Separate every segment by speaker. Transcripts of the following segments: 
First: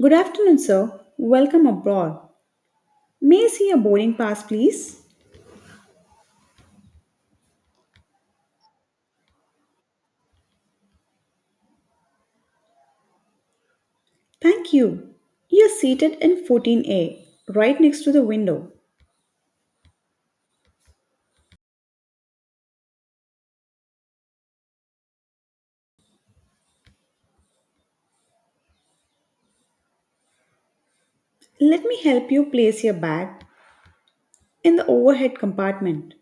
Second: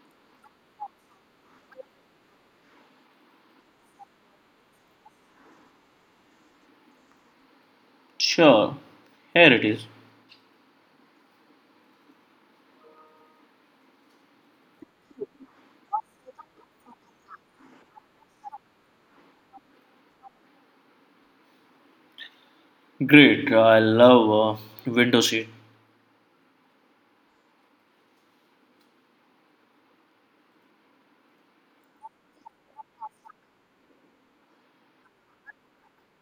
Speaker 1: Good afternoon, sir. Welcome aboard. May I see your boarding pass, please?
Speaker 2: Sure, here it is.
Speaker 1: Thank you. You're seated in 14A, right next to the window.
Speaker 2: Great, I love window seat.
Speaker 1: Let me help you place your bag in the overhead compartment.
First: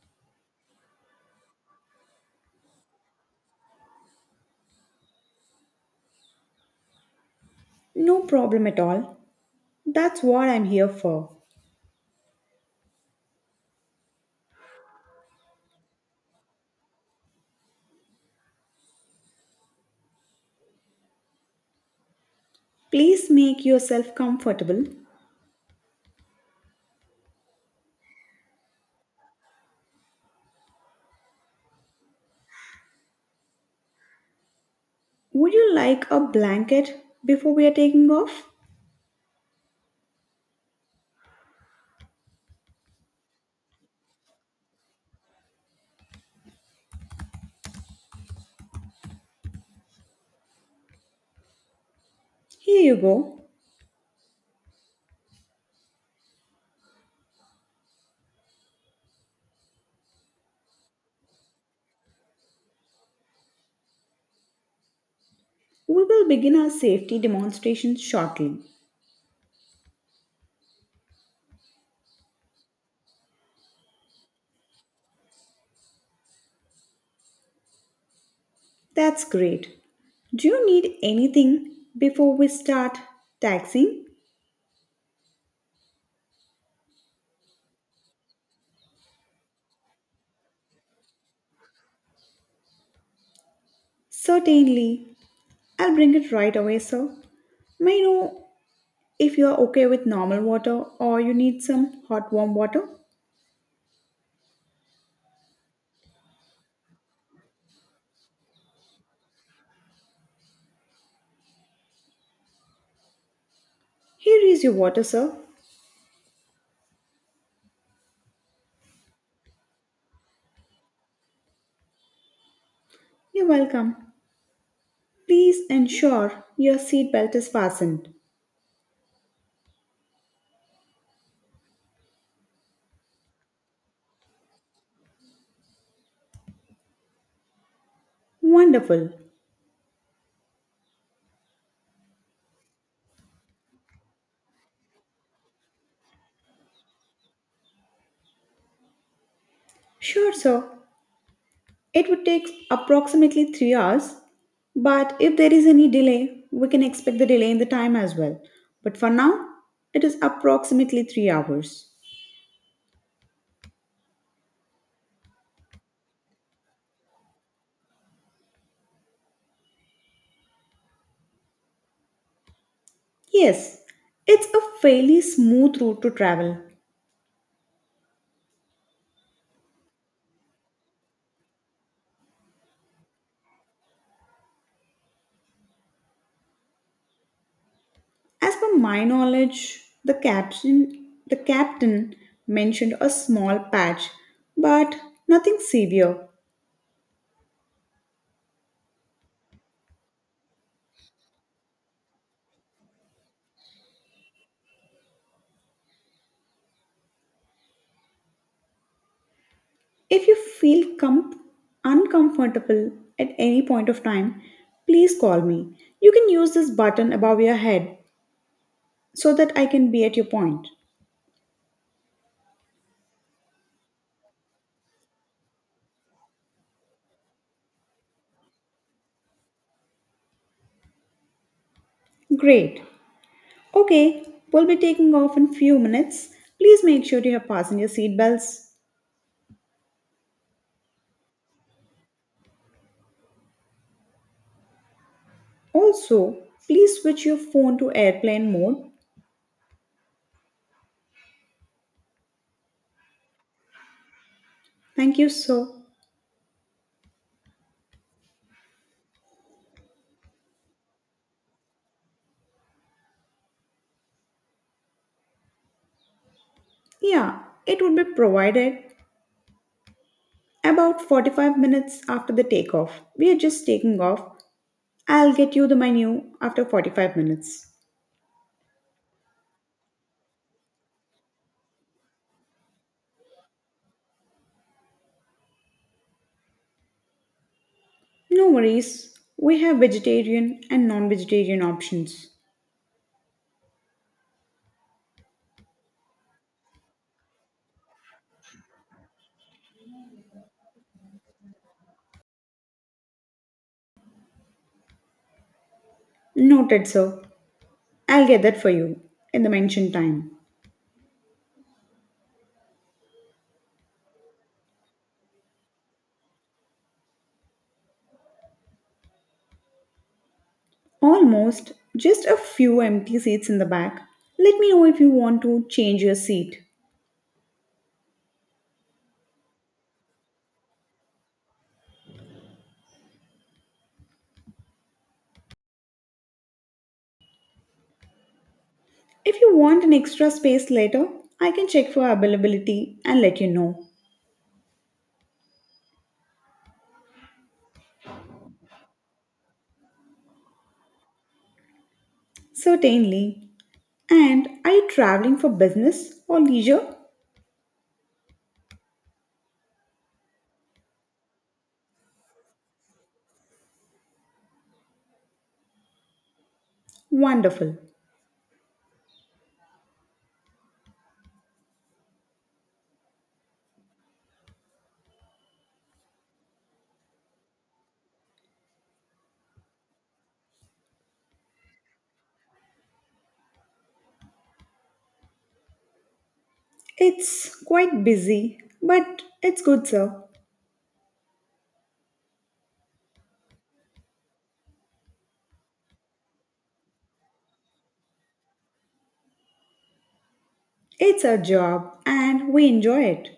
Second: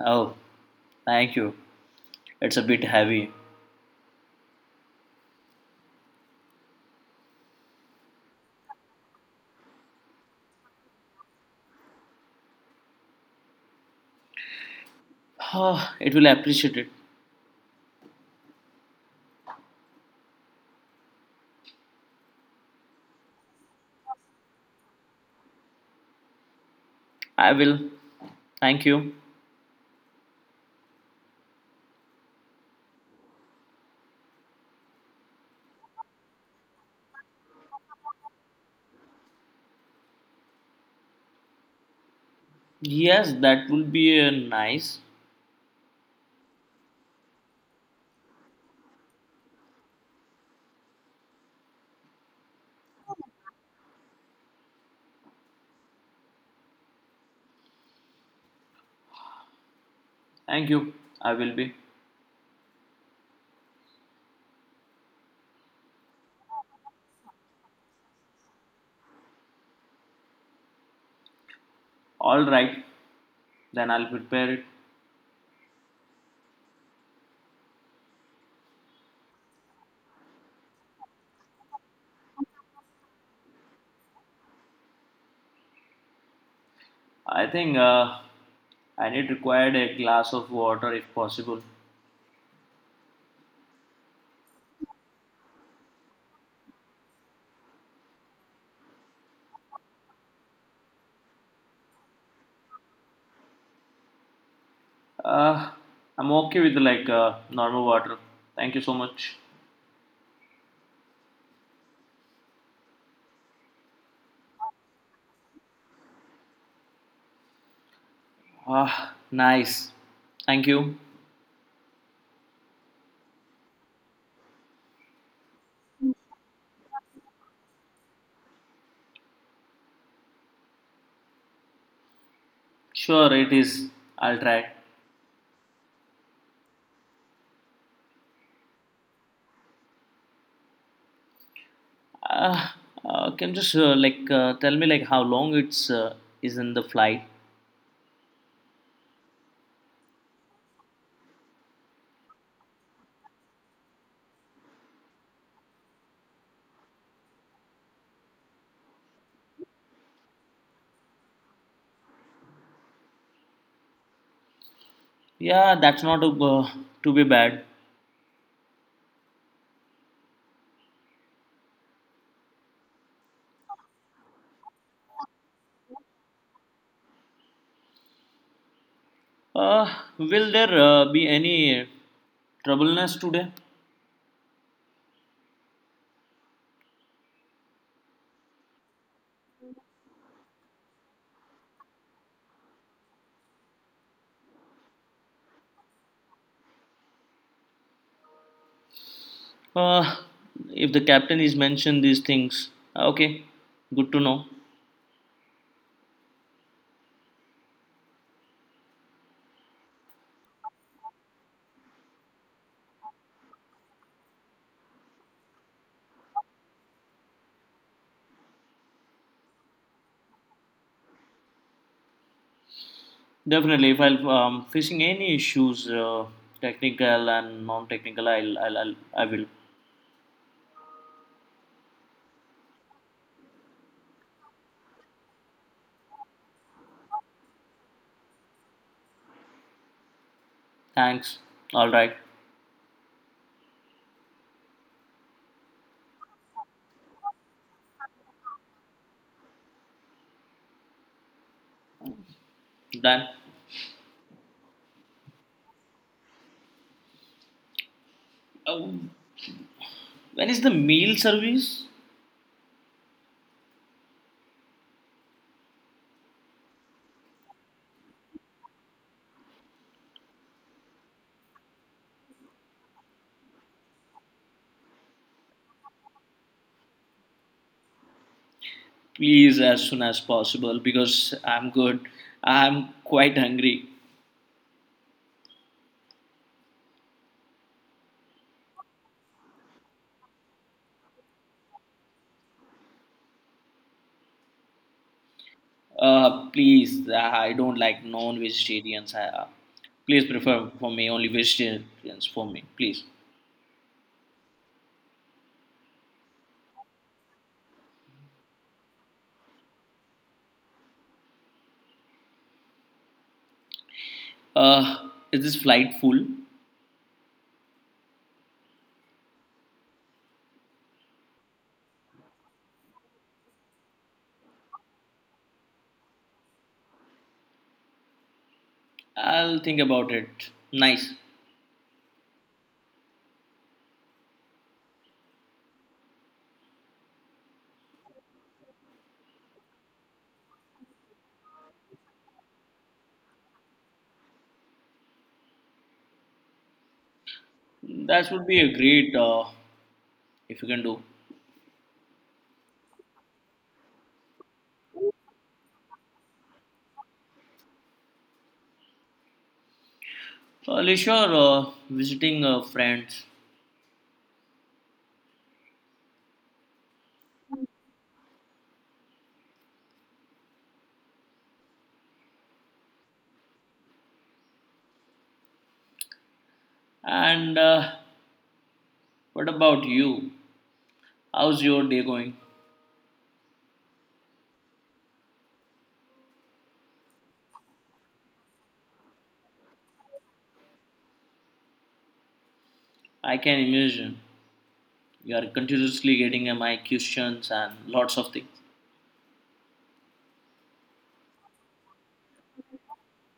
Speaker 2: Oh, thank you. It's a bit heavy.
Speaker 1: No problem at all. That's what I'm here for.
Speaker 2: Ah, it will appreciate it.
Speaker 1: Please make yourself comfortable.
Speaker 2: I will. Thank you.
Speaker 1: Would you like a blanket before we are taking off?
Speaker 2: Yes, that will be nice.
Speaker 1: Here you go.
Speaker 2: Thank you. I will be.
Speaker 1: We will begin our safety demonstration shortly.
Speaker 2: All right, then I'll prepare it.
Speaker 1: That's great. Do you need anything before we start taxing?
Speaker 2: I think and it required a glass of water if possible.
Speaker 1: Certainly. I'll bring it right away, sir. May I know if you are okay with normal water or you need some hot warm water?
Speaker 2: Uh, I'm okay with like normal water. Thank you so much.
Speaker 1: Here is your water, sir.
Speaker 2: Ah, nice. Thank you.
Speaker 1: You're welcome. Please ensure your seat belt is fastened.
Speaker 2: Sure, it is. I'll try.
Speaker 1: Wonderful.
Speaker 2: Uh, can you just like tell me like how long it's is in the flight?
Speaker 1: Sure, sir. It would take approximately 3 hours, but if there is any delay, we can expect the delay in the time as well. But for now, it is approximately 3 hours.
Speaker 2: Yeah, that's not to be bad.
Speaker 1: Yes, it's a fairly smooth route to travel.
Speaker 2: Uh, will there be any troubleness today?
Speaker 1: As per my knowledge, the captain mentioned a small patch, but nothing severe.
Speaker 2: Uh, if the captain is mentioned these things, okay, good to know.
Speaker 1: If you feel uncomfortable at any point of time, please call me. You can use this button above your head so that I can be at your point.
Speaker 2: Definitely, if I'm facing any issues, technical and non-technical, I'll I will.
Speaker 1: Great. Okay, we'll be taking off in few minutes. Please make sure you have passenger seat belts.
Speaker 2: Thanks. All right.
Speaker 1: Also, please switch your phone to airplane mode.
Speaker 2: Done.
Speaker 1: Thank you, sir.
Speaker 2: Oh, when is the meal service?
Speaker 1: Yeah, it would be provided about 45 minutes after the takeoff. We are just taking off. I'll get you the menu after 45 minutes.
Speaker 2: Please, as soon as possible, because I'm good. I'm quite hungry.
Speaker 1: No worries. We have vegetarian and non vegetarian options.
Speaker 2: Please, I don't like non-vegetarians. Please prefer for me only vegetarians for me, please.
Speaker 1: Noted, sir. I'll get that for you in the mentioned time.
Speaker 2: Is this flight full?
Speaker 1: Almost just a few empty seats in the back. Let me know if you want to change your seat.
Speaker 2: I'll think about it. Nice.
Speaker 1: If you want an extra space later, I can check for availability and let you know.
Speaker 2: That would be a great if you can do.
Speaker 1: Certainly. And are you traveling for business or leisure?
Speaker 2: Sure, visiting friends.
Speaker 1: Wonderful.
Speaker 2: And what about you? How's your day going?
Speaker 1: It's quite busy, but it's good, sir.
Speaker 2: I can imagine. You are continuously getting my questions and lots of things.
Speaker 1: It's our job and we enjoy it.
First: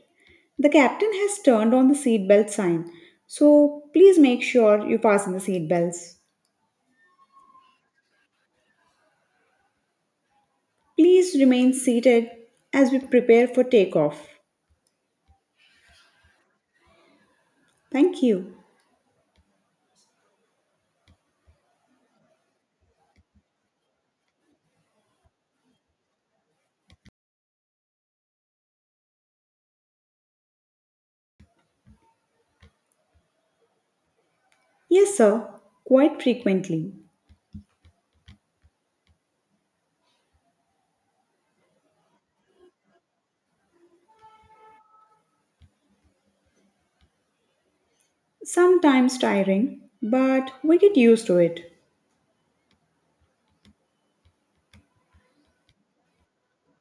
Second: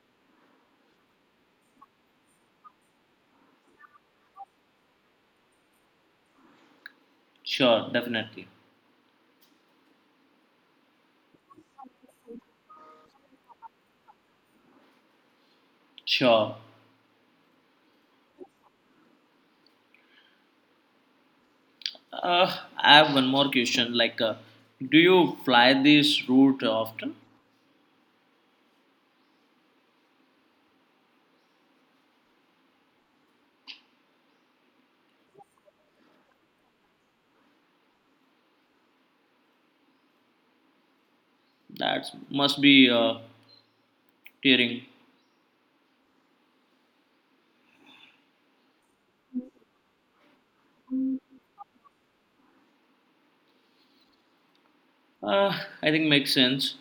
Speaker 1: The captain has turned on the seatbelt sign, so please make sure you fasten the seatbelts.
Speaker 2: Sure, definitely.
Speaker 1: Please remain seated as we prepare for takeoff.
Speaker 2: Sure.
Speaker 1: Thank you.
Speaker 2: uh, I have one more question like do you fly this route often?
Speaker 1: Yes, sir, quite frequently.
Speaker 2: That must be tearing.
Speaker 1: Sometimes tiring, but we get used to it.
Speaker 2: uh, I think makes sense.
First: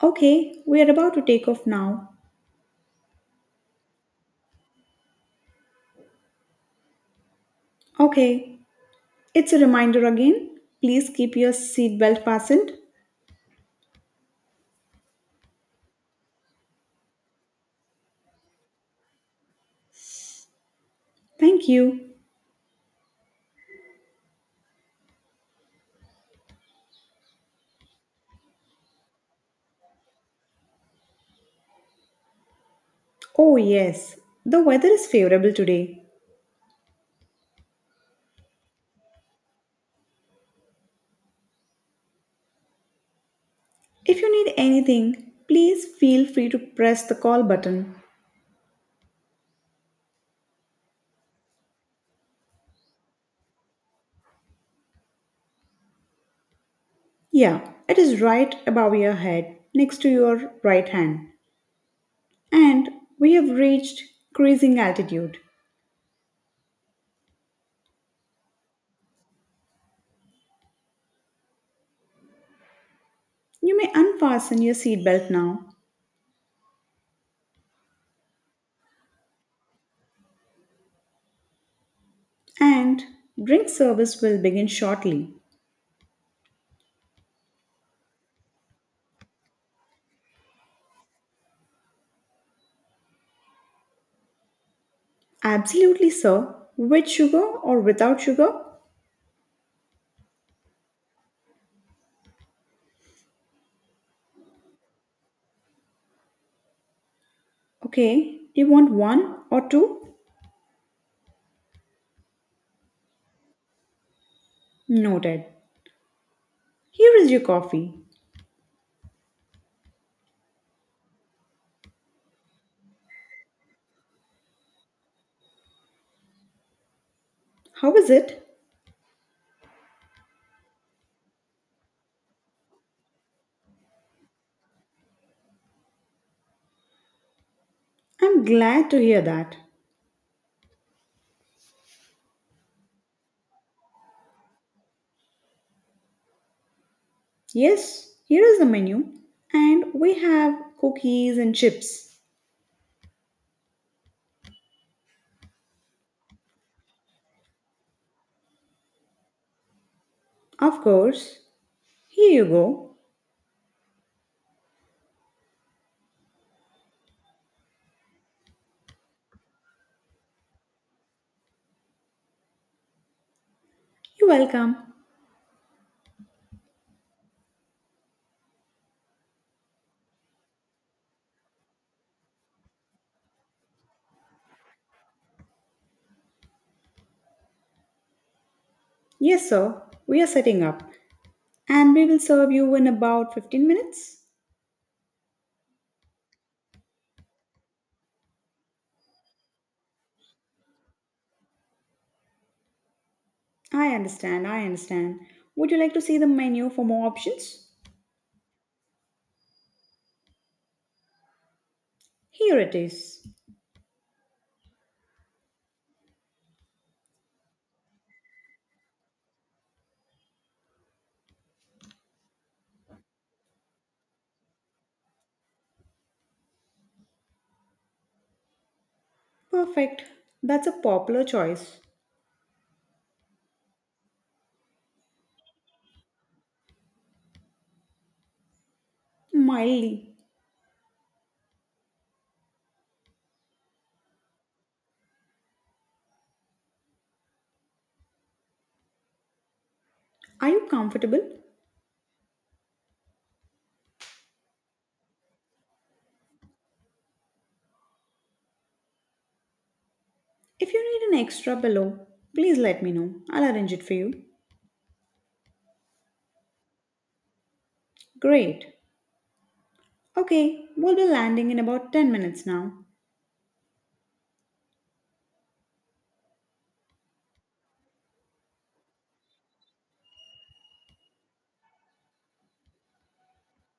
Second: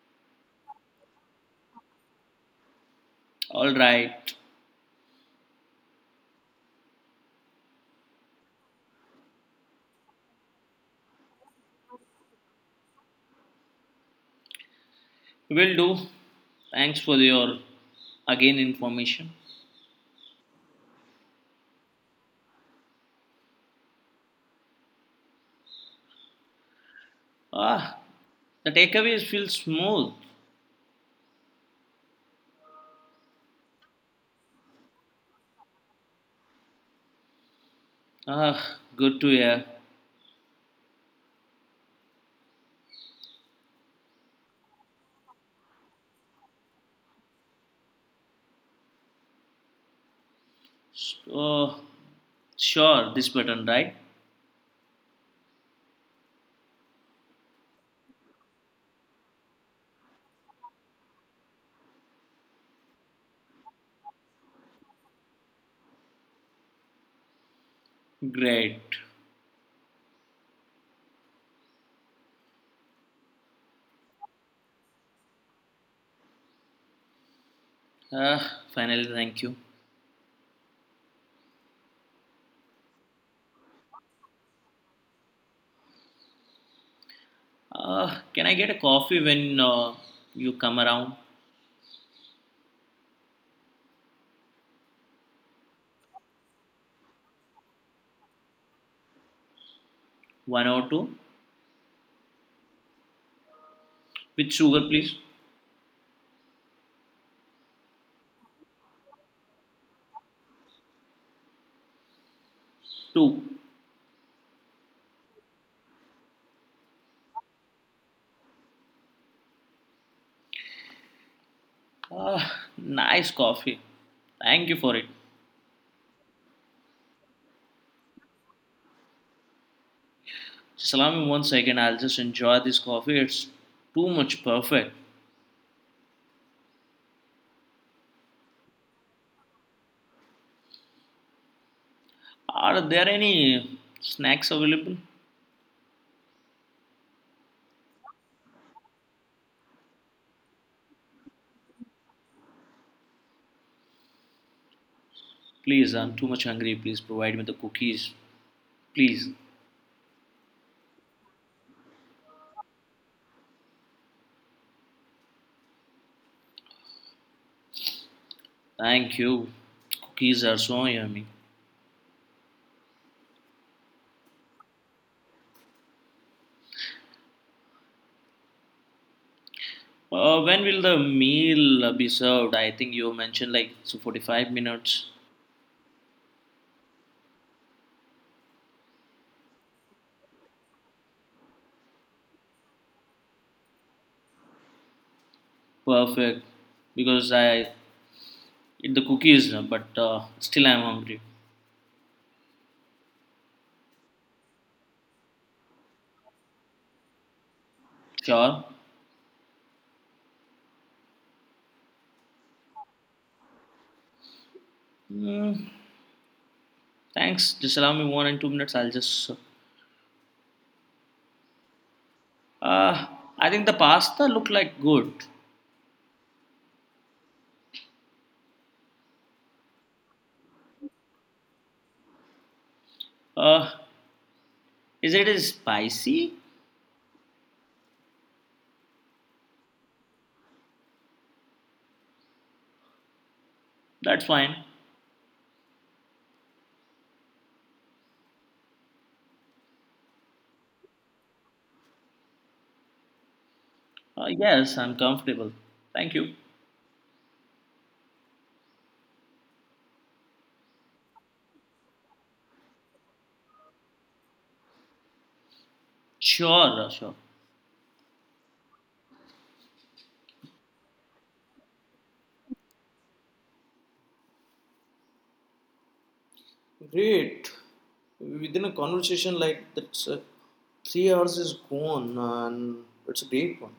Speaker 1: Okay, we are about to take off now.
Speaker 2: All right.
Speaker 1: Okay, it's a reminder again. Please keep your seatbelt fastened.
Speaker 2: Will do. Thanks for your again information.
Speaker 1: Thank you.
Speaker 2: Ah, the takeaways feel smooth.
Speaker 1: Oh, yes, the weather is favorable today.
Speaker 2: Ah, good to hear.
Speaker 1: If you need anything, please feel free to press the call button.
Speaker 2: So, sure, this button, right?
Speaker 1: Yeah, it is right above your head, next to your right hand. And we have reached cruising altitude.
Speaker 2: Great.
Speaker 1: You may unfasten your seatbelt now,
Speaker 2: Uh, finally, thank you.
Speaker 1: and drink service will begin shortly.
Speaker 2: Can I get a coffee when you come around?
Speaker 1: Absolutely, sir. With sugar or without sugar?
Speaker 2: One or two? With sugar, please.
Speaker 1: Okay, do you want one or two?
Speaker 2: Two.
Speaker 1: Noted. Here is your coffee.
Speaker 2: Uh, nice coffee. Thank you for it.
Speaker 1: How is it?
Speaker 2: Just allow me 1 second. I'll just enjoy this coffee. It's too much perfect.
Speaker 1: I'm glad to hear that.
Speaker 2: Are there any snacks available?
Speaker 1: Yes, here is the menu. And we have cookies and chips.
Speaker 2: Please, I'm too much hungry. Please provide me the cookies. Please.
Speaker 1: Of course. Here you go.
Speaker 2: Thank you. Cookies are so yummy.
Speaker 1: You're welcome.
Speaker 2: When will the meal be served? I think you mentioned like so 45 minutes.
Speaker 1: Yes, sir. We are setting up. And we will serve you in about 15 minutes.
Speaker 2: Perfect. Because I eat the cookies, but still I'm hungry.
Speaker 1: I understand, I understand. Would you like to see the menu for more options?
Speaker 2: Sure.
Speaker 1: Here it is.
Speaker 2: Mm, thanks. Just allow me 1 and 2 minutes. I'll just. Uh, I think the pasta look like good.
Speaker 1: Perfect. That's a popular choice.
Speaker 2: Uh, is it spicy?
Speaker 1: Mildly.
Speaker 2: That's fine.
Speaker 1: Are you comfortable?
Speaker 2: Yes, I'm comfortable. Thank you.
Speaker 1: If you need an extra pillow, please let me know. I'll arrange it for you.
Speaker 2: Sure.
Speaker 1: Great. Okay, we'll be landing in about 10 minutes now.
Speaker 2: Great. Within a conversation like that, 3 hours is gone, and it's a great one.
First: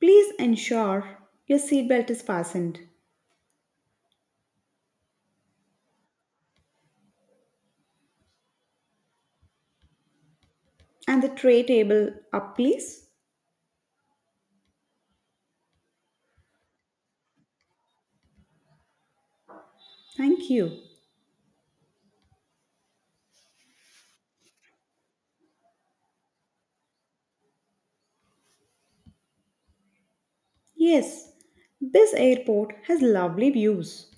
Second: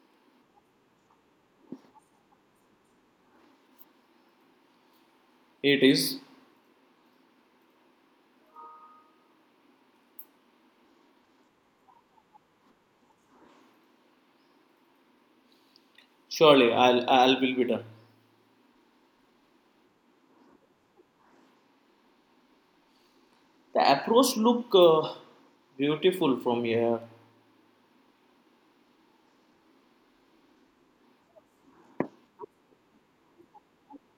Speaker 1: Please ensure your seatbelt is fastened
Speaker 2: It is.
Speaker 1: and the tray table up, please.
Speaker 2: Surely, I'll will be done.
Speaker 1: Thank you.
Speaker 2: The approach look beautiful from here.
Speaker 1: Yes, this airport has lovely views.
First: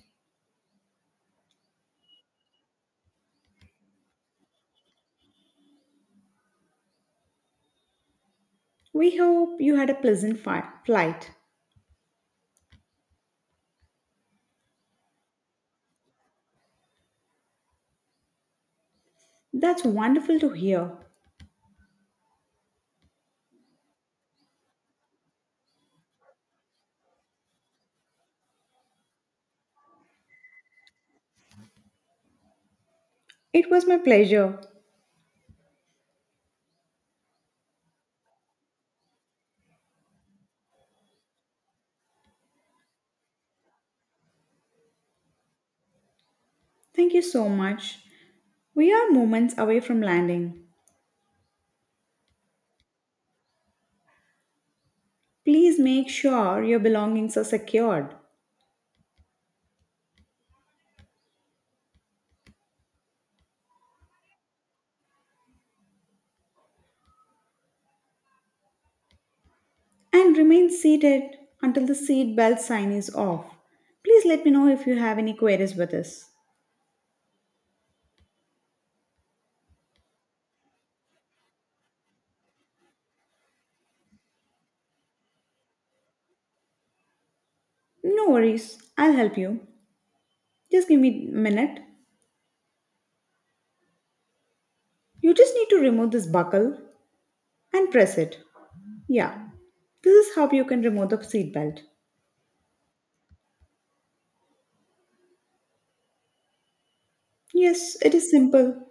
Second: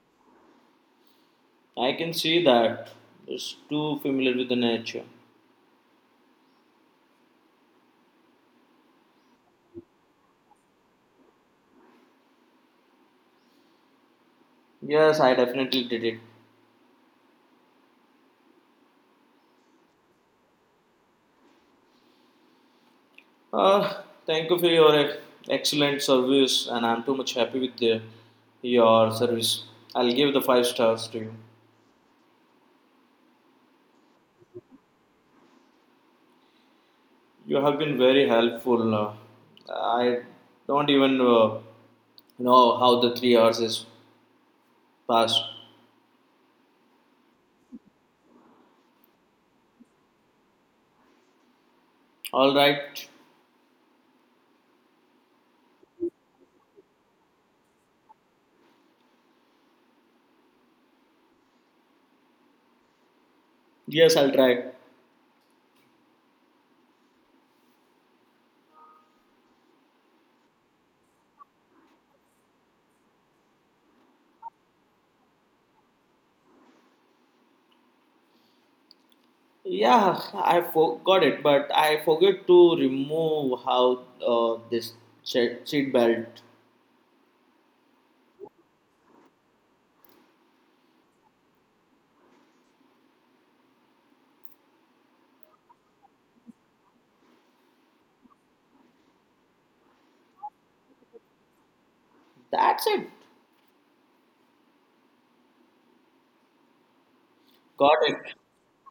Speaker 2: I can see that. It's too familiar with the nature.
Speaker 1: We hope you had a pleasant flight.
Speaker 2: Yes, I definitely did it.
Speaker 1: That's wonderful to hear.
Speaker 2: Thank you for your excellent service, and I'm too much happy with the, your service. I'll give the 5 stars to you.
Speaker 1: It was my pleasure.
Speaker 2: You have been very helpful. I don't even know how the 3 hours is passed.
Speaker 1: Thank you so much. We are moments away from landing.
Speaker 2: All right.
Speaker 1: Please make sure your belongings are secured
Speaker 2: Yes, I'll try.
Speaker 1: and remain seated until the seat belt sign is off. Please let me know if you have any queries with this.
Speaker 2: Yeah, I forgot it, but I forgot to remove how this seat belt.
Speaker 1: No worries, I'll help you. Just give me a minute. You just need to remove this buckle and press it. Yeah, this is how you can remove the seat belt.
Speaker 2: That's it.
Speaker 1: Yes,
Speaker 2: Got
Speaker 1: it is
Speaker 2: it.
Speaker 1: simple.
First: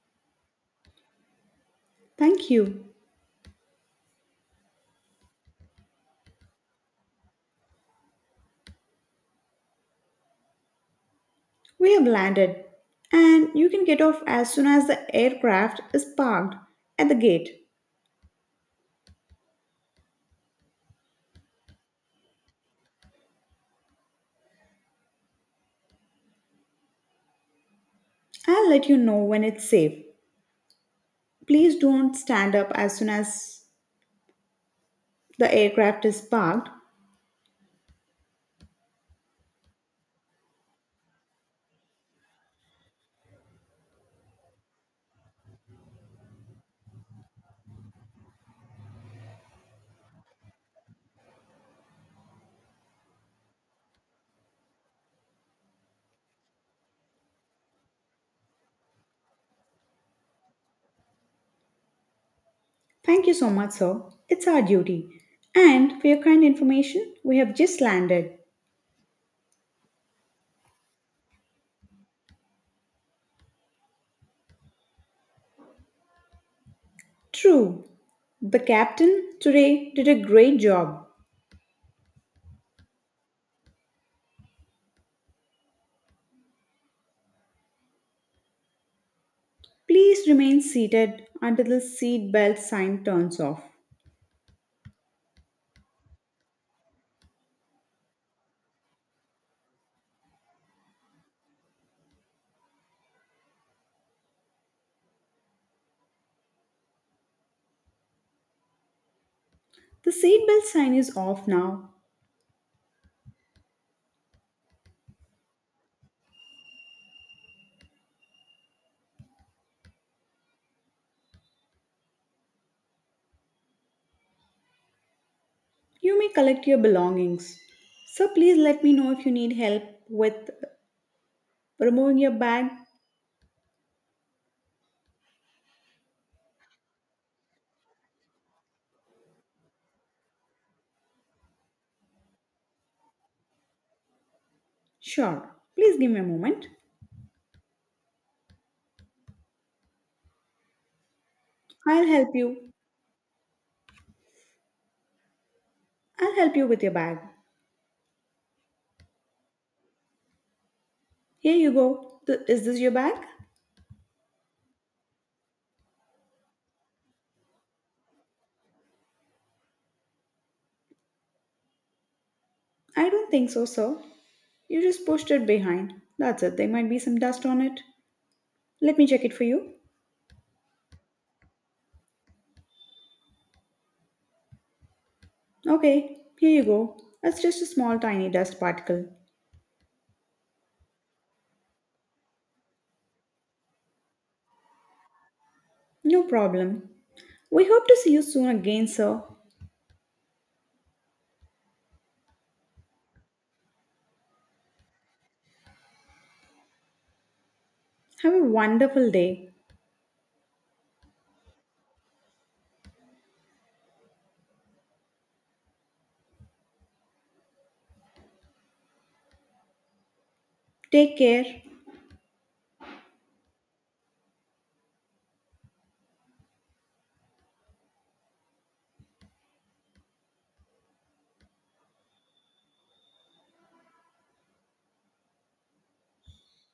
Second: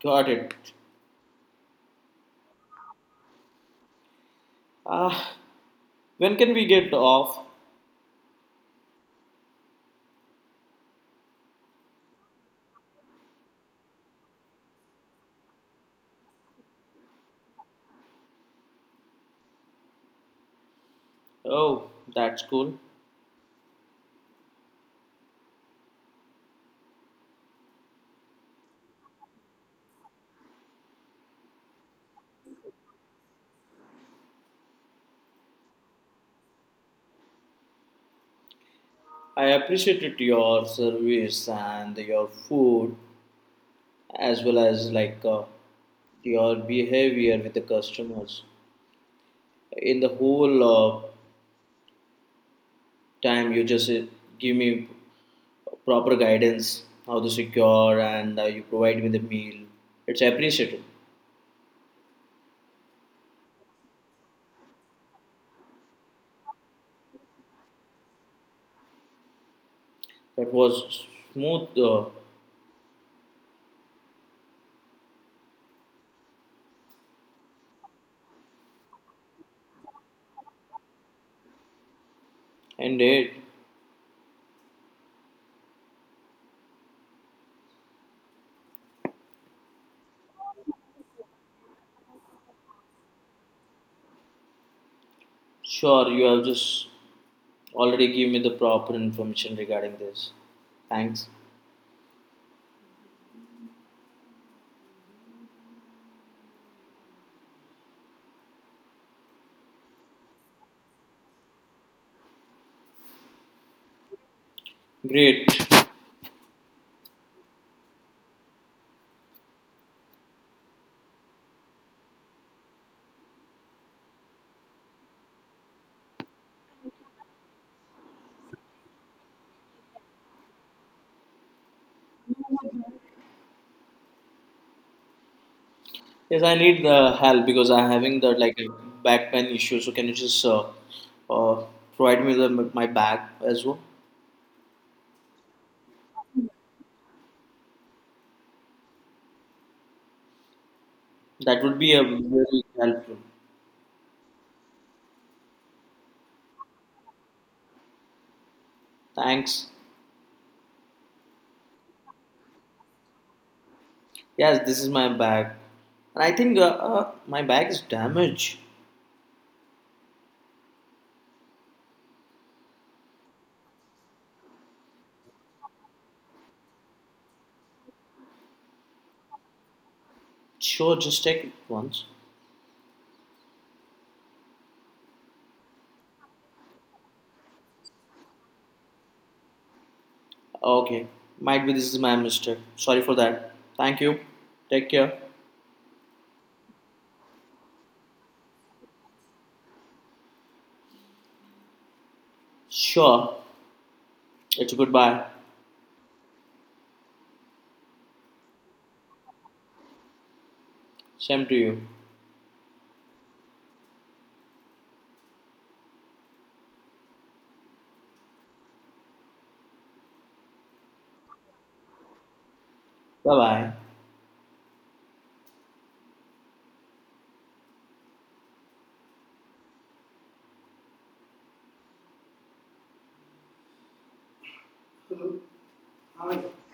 Speaker 2: Got it.
Speaker 1: Thank you.
Speaker 2: Ah, when can we get off?
Speaker 1: We have landed and you can get off as soon as the aircraft is parked at the gate.
Speaker 2: Oh, that's cool.
Speaker 1: I'll let you know when it's safe. Please don't stand up as soon as the aircraft is parked.
Speaker 2: I appreciated your service and your food, as well as like your behavior with the customers in the whole time. You just give me proper guidance how to secure, and you provide me the meal. It's appreciated.
Speaker 1: Thank you so much, sir. It's our duty. And for your kind information, we have just landed.
Speaker 2: That was smooth,
Speaker 1: True. The captain today did a great job.
Speaker 2: and it.
Speaker 1: Please remain seated until the seat belt sign turns off.
Speaker 2: Sure, you have just already given me the proper information regarding this. Thanks.
Speaker 1: The seat belt sign is off now.
Speaker 2: Great.
Speaker 1: You may collect your belongings. Sir, please let me know if you need help with removing your bag.
Speaker 2: Yes, I need the help because I'm having the like back pain issue. So can you just uh, provide me the, my bag as well?
Speaker 1: Sure. Please give me a moment.
Speaker 2: That would be a
Speaker 1: I'll help
Speaker 2: very
Speaker 1: you.
Speaker 2: helpful.
Speaker 1: I'll help you with your bag.
Speaker 2: Thanks.
Speaker 1: Here you go. Is this your bag?
Speaker 2: Yes, this is my bag, and I think my bag is damaged.
Speaker 1: I don't think so, sir. You just pushed it behind. That's it. There might be some dust on it. Let me check it for you.
Speaker 2: Sure, just take it once.
Speaker 1: Okay, here you go. It's just a small tiny dust particle.
Speaker 2: Okay, might be this is my mistake. Sorry for that. Thank you. Take care.
Speaker 1: No problem. We hope to see you soon again, sir.
Speaker 2: Sure. It's a goodbye.
Speaker 1: Have a wonderful day.
Speaker 2: Same to you.
Speaker 1: Take care.
Speaker 2: Bye bye.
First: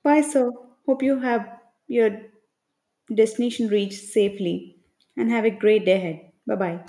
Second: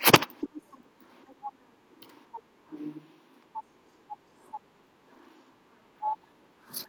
Speaker 1: Bye, sir. Hope you have your destination reached safely and have a great day ahead. Bye bye.